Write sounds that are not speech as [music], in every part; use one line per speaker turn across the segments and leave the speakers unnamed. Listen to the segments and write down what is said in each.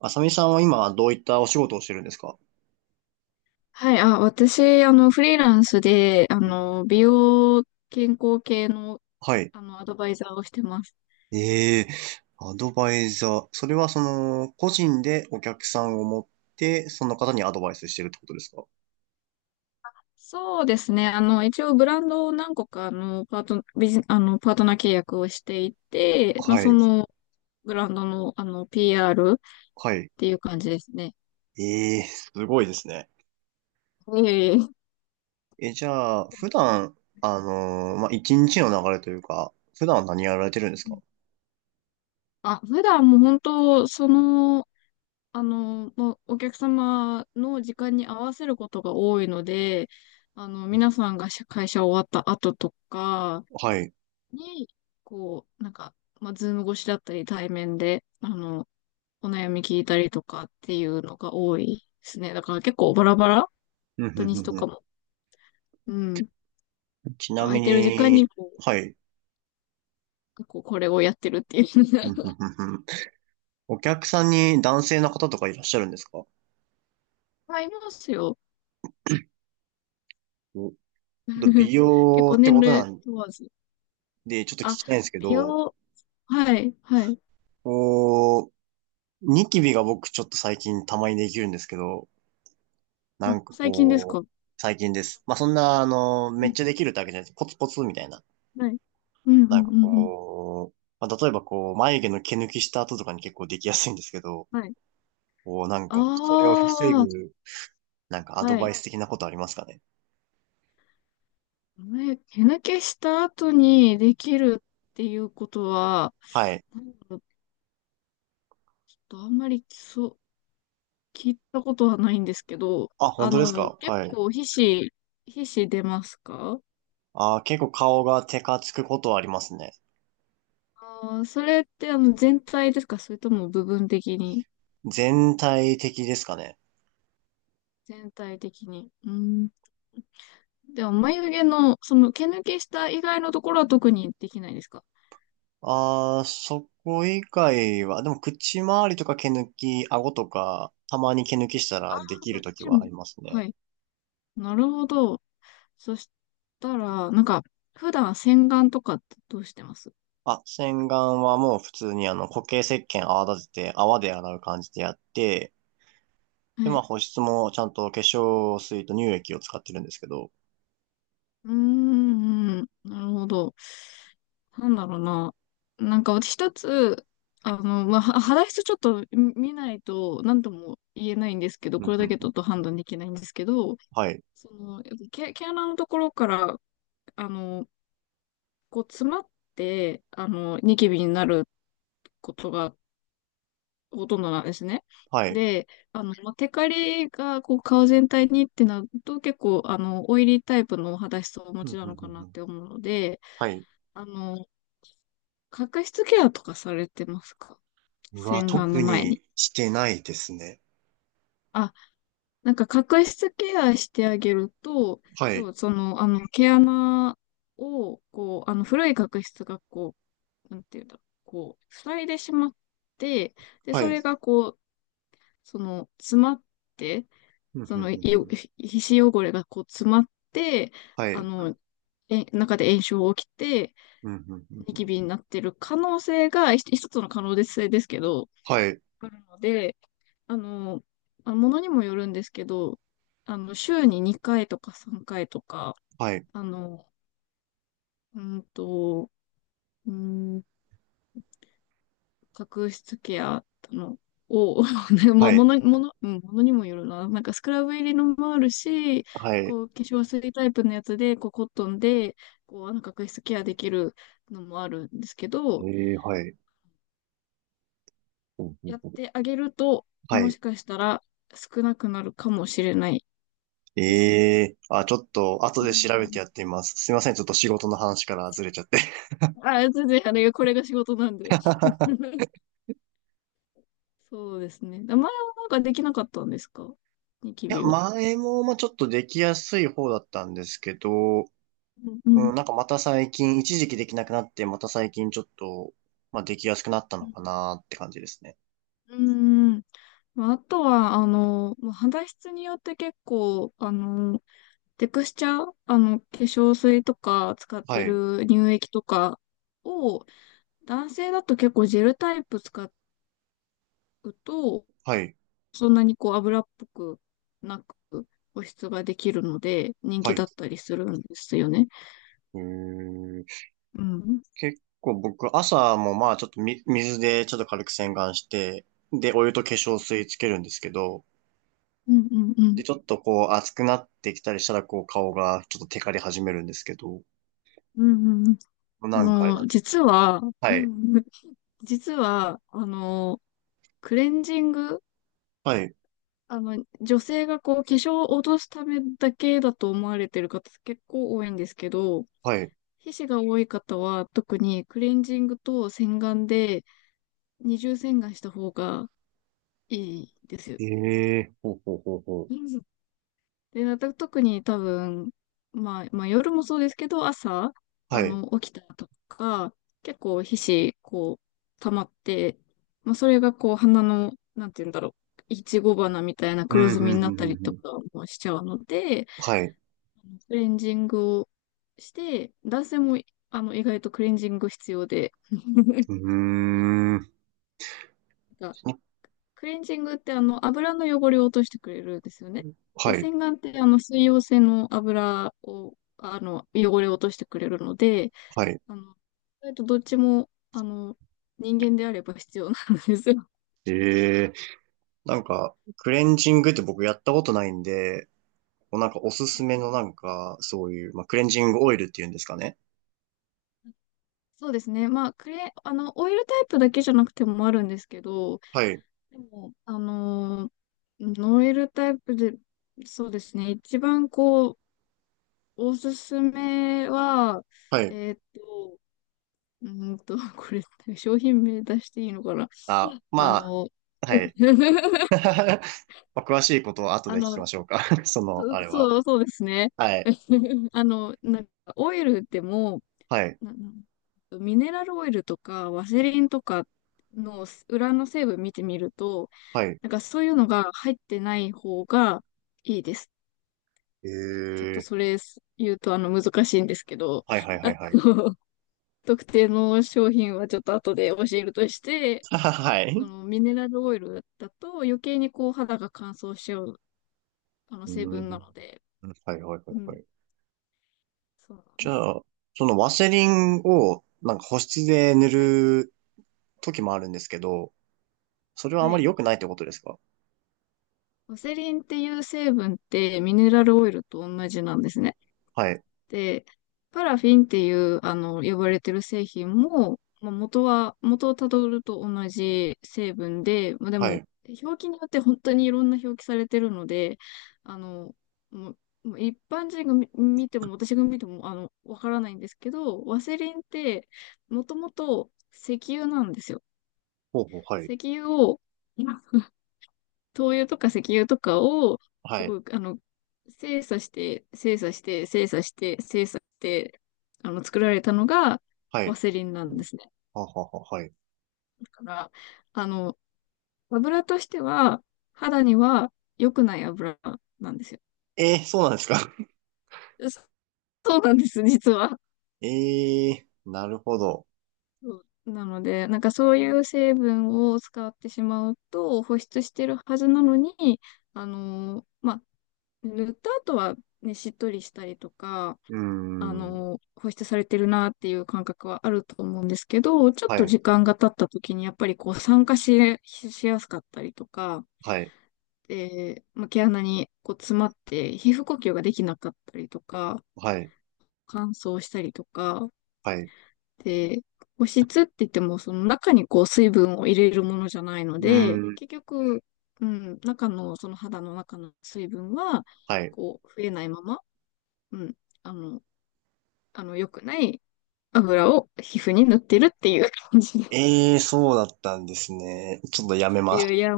あさみさんは今どういったお仕事をしてるんですか？
はい、私、フリーランスで、美容健康系の、
はい。
アドバイザーをしてます。
ええ、アドバイザー。それは個人でお客さんを持って、その方にアドバイスしてるってことですか？
そうですね。一応ブランドを何個か、あの、パート、ビジ、あの、パートナー契約をしていて、まあ、
は
そ
い。
の、ブランドの、PR っ
はい。
ていう感じですね。
ええ、すごいですね。
いえいえ。
え、じゃあ、普段、まあ、一日の流れというか、普段は何やられてるんですか？
普段もう本当、その、もうお客様の時間に合わせることが多いので、
うん。
皆さんが会社終わった後とか
はい。
に、こう、なんか、まあ、ズーム越しだったり、対面で、お悩み聞いたりとかっていうのが多いですね。だから結構バラバラ、
うんう
土
ん
日
うん
と
う
か
ん。
も。うん。
ちな
空
み
いてる時間
に、
に、こ
はい。
う、こうこれをやってるっていう。
うんうん
[laughs]
うんうん。お客さんに男性の方とかいらっしゃるんですか？
あ、いいますよ。
お、ちょっと美
[laughs] 結
容
構
って
年
ことな
齢
ん
問わず。
で、ちょっと聞
あ、
きたいんですけ
美
ど、
容、はい、はい。
こう、ニキビが僕ちょっと最近たまにできるんですけど、な
あ、
んか
最近ですか？
最近です。まあ、そんな、
う
めっ
ん、
ちゃできるってわけじゃないです。ポツポツみたいな。
はい。うん、うん、
なんか
うん、うん。
まあ、例えば眉毛の毛抜きした後とかに結構できやすいんですけど、
はい。
なん
あ
か、それを防
あ、
ぐ、なんかア
は
ドバ
い。
イス的なことありますかね？
え、手抜けした後にできるっていうことは、
はい。
なんだろう、ちょっとあんまりそう、聞いたことはないんですけど、
あ、本当ですか？
結
はい。
構皮脂、皮脂出ますか？
あー、結構顔がテカつくことはありますね。
あー、それってあの全体ですか、それとも部分的に？
全体的ですかね？
全体的に。うん。でも眉毛の、その毛抜けした以外のところは特にできないですか？
ああ、そこ以外は、でも口周りとか毛抜き、顎とか、たまに毛抜きしたらでき
そっ
るとき
ち
は
も。
あります
は
ね。
い。なるほど。そしたら、なんか、普段洗顔とかってどうしてます？
あ、洗顔はもう普通に固形石鹸泡立てて泡で洗う感じでやって、で、
は
まあ
い。
保湿もちゃんと化粧水と乳液を使ってるんですけど。
うーん、なるほど。なんだろうな。なんか私一つ、まあ、は肌質ちょっと見ないと何とも言えないんですけど、
う
こ
ん
れ
う
だ
ん
け
う
ち
ん。
ょっと判断できないんですけど、
はい。
その、やっぱ毛、毛穴のところから、あの、こう詰まって、ニキビになることがほとんどなんですね。
はい。
で、まあ、テカリがこう顔全体にってなると結構あの、オイリータイプのお肌質をお持
う
ち
ん
な
うんう
のか
ん
な
う
っ
ん。
て思うので、
はい。
あの、角質ケアとかされてますか？
うわ、
洗顔の
特
前に。
にしてないですね。
あ、なんか角質ケアしてあげると、
は
要
い。
はその、毛穴を、こう、古い角質がこう、なんていうんだろう、こう、塞いでしまって、で、
は
そ
い。
れがこう、その、詰まって、
うんうん
そ
う
の、い
んう
よ
ん。
皮脂汚れがこう詰まって、
は
あ
い。
の、中で炎症起きて、
うんうんうん
ニ
う
キ
ん。
ビになってる可能性が一つの可能性ですけど、
はい。
あるので、あの、まあものにもよるんですけど、週に2回とか3回とか、
はい。
あの、うんと、うん角質ケアのを、[laughs] ね、ま
は
あ、
い。
ものにもよるな。なんかスクラブ入りのもあるし、
はい。
こう、化粧水タイプのやつで、こう、コットンで、こう、角質ケアできるのもあるんですけ
え
ど、
え、はい。うんうん
やっ
うん。
てあげると、
は
も
い。
しかしたら少なくなるかもしれない
え
です。
え、あ、ちょっと、後
う
で
ん。
調べてやってみます。すいません、ちょっと仕事の話からずれちゃって。
あ、全然、あれ、これが仕事なんで。
[laughs]
[laughs] そうですね。前はなんかできなかったんですか、ニキ
いや、
ビは。
前も、まあ、ちょっとできやすい方だったんですけど、
うん。
うん、なんかまた最近、一時期できなくなって、また最近ちょっと、まあ、できやすくなった
う
の
ん。
かなって感じですね。
うーん。まあ、あとは、まあ肌質によって結構、テクスチャー、化粧水とか使っ
は
て
い、
る乳液とかを、男性だと結構ジェルタイプ使うと、
はい、
そんなにこう油っぽくなく保湿ができるので、人
は
気
い。
だったりするんですよね。
えー
うん。
結構僕、朝もまあ、ちょっと水でちょっと軽く洗顔して、で、お湯と化粧水つけるんですけど、
うんうんう
で、
ん。
ちょっと熱くなってきたりしたら、顔がちょっとテカり始めるんですけど、
うんうんうん。
なんかあれなんですか？
実は、う
はい。
ん [laughs] 実は、クレンジング、
はい。
女性がこう、化粧を落とすためだけだと思われてる方結構多いんですけど、
はい。
皮脂が多い方は特にクレンジングと洗顔で二重洗顔した方がいいですよ。
ええー、ほうほうほうほう。
うん。で、また特に多分、まあ、まあ夜もそうですけど、朝、
はい。
起きたとか、結構皮脂、こう、溜まって、まあそれがこう、鼻の、なんて言うんだろう、いちご花みたいな
うん、
黒
う
ず
ん、
みに
う
な
ん、
った
う
り
ん。う
と
ん。
かもしちゃうので、
はい。う
クレンジングをして、男性もあの意外とクレンジング必要で、[laughs]
ーん。
なんかクレンジングってあの油の汚れを落としてくれるんですよね。で、
はい。
洗顔ってあの水溶性の油を、あの汚れを落としてくれるので、
はい。
あの意外とどっちもあの人間であれば必要なんですよ。
ええー。なんか、クレンジングって僕やったことないんで、なんかおす
は
す
い。
めのなんか、そういう、まあ、クレンジングオイルっていうんですかね。
そうですね。まあ、クレ、あの、オイルタイプだけじゃなくてもあるんですけど、
はい。
でも、ノエルタイプで、そうですね、一番こう、おすすめは、
はい。
えーっと、[laughs] これ、商品名出していいのかな？
あ、
あ
ま
の、
あ、はい。
[laughs]
[laughs] まあ、詳しいことは後
あ
で聞き
の、
ましょうか。[laughs] その、あれは。
そうですね。
はい。
[laughs] あの、なんか、オイルでも、
はい。
ななんミネラルオイルとか、ワセリンとかの裏の成分見てみると、
はい。
なんかそういうのが入ってない方がいいです。
え
ちょっと
ー。
それ言うとあの難しいんですけど、
はいはいは
あ
い
の、
はい。
[laughs] 特定の商品はちょっと後で教えるとして、
[laughs] ははは
そ
い。
のミネラルオイルだと余計にこう肌が乾燥しちゃうあの
うー
成分な
ん。
ので、
はいはいは
う
いは
ん、
い。
そうなん
じ
です。
ゃあ、そのワセリンを、なんか保湿で塗
はい。
る時もあるんですけど、それはあ
は
まり
い。
良くないってことですか？
ワセリンっていう成分ってミネラルオイルと同じなんですね。
はい。
で、パラフィンっていう、呼ばれてる製品も、まあ、元をたどると同じ成分で、まあ、で
は
も、
い。
表記によって本当にいろんな表記されてるので、あの、もう、もう一般人が見ても、私が見ても、わからないんですけど、ワセリンって、もともと石油なんですよ。
ほうほう、はい。
石油を、[laughs] 灯油とか石油とかを、
は
す
い。
ごい、精査して、精査して、精査して、精査して、作られたのが、
は
ワ
い。
セリンな
う
ん
ん
ですね。
ははは、はい。
だから、あの、油としては、肌には良くない油なんですよ。
えー、そうなんですか？
そそうなんです、実は。
え、 [laughs] えー、なるほど。
そうなので、なんかそういう成分を使ってしまうと、保湿してるはずなのに、まあ、塗った後はね、しっとりしたりとか、
うーん。
保湿されてるなっていう感覚はあると思うんですけど、ちょっ
は
と
い。
時間が経った時にやっぱりこう酸化し、しやすかったりとか、
はい。
で、まあ、毛穴にこう詰まって皮膚呼吸ができなかったりとか、
はい。
乾燥したりとか、
はい。う
で、保湿って言ってもその中にこう水分を入れるものじゃないの
ー
で、
ん。
結局、うん、中のその肌の中の水分は
はい。
こう増えないまま、うん、あの、あの良くない油を皮膚に塗ってるっていう感じの。
ええ、そうだったんですね。ちょっとやめ
い
ます。
やいや、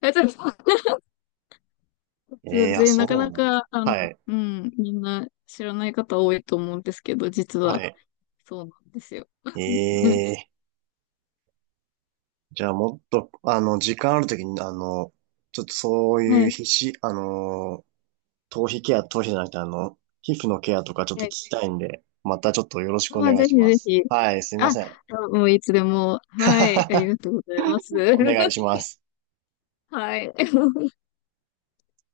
あ、ちょっと
ええ、あ、
で [laughs]、
そ
なか
う
な
なの。
か、
はい。
みんな知らない方多いと思うんですけど、実
は
は
い。
そうなんですよ。
え
[laughs]
え、じゃあもっと、時間あるときに、ちょっとそうい
は
う
い。
皮脂、頭皮ケア、頭皮じゃなくて、皮膚のケアとかちょっ
は
と聞
い。
きたいんで、またちょっとよろしくお
まあ、
願い
ぜ
し
ひ
ま
ぜ
す。
ひ。
はい、すいま
あ、
せん。
あ、もういつでも。はい。あり
[laughs]
がとうございます。
お願いしま
[laughs]
す。
はい。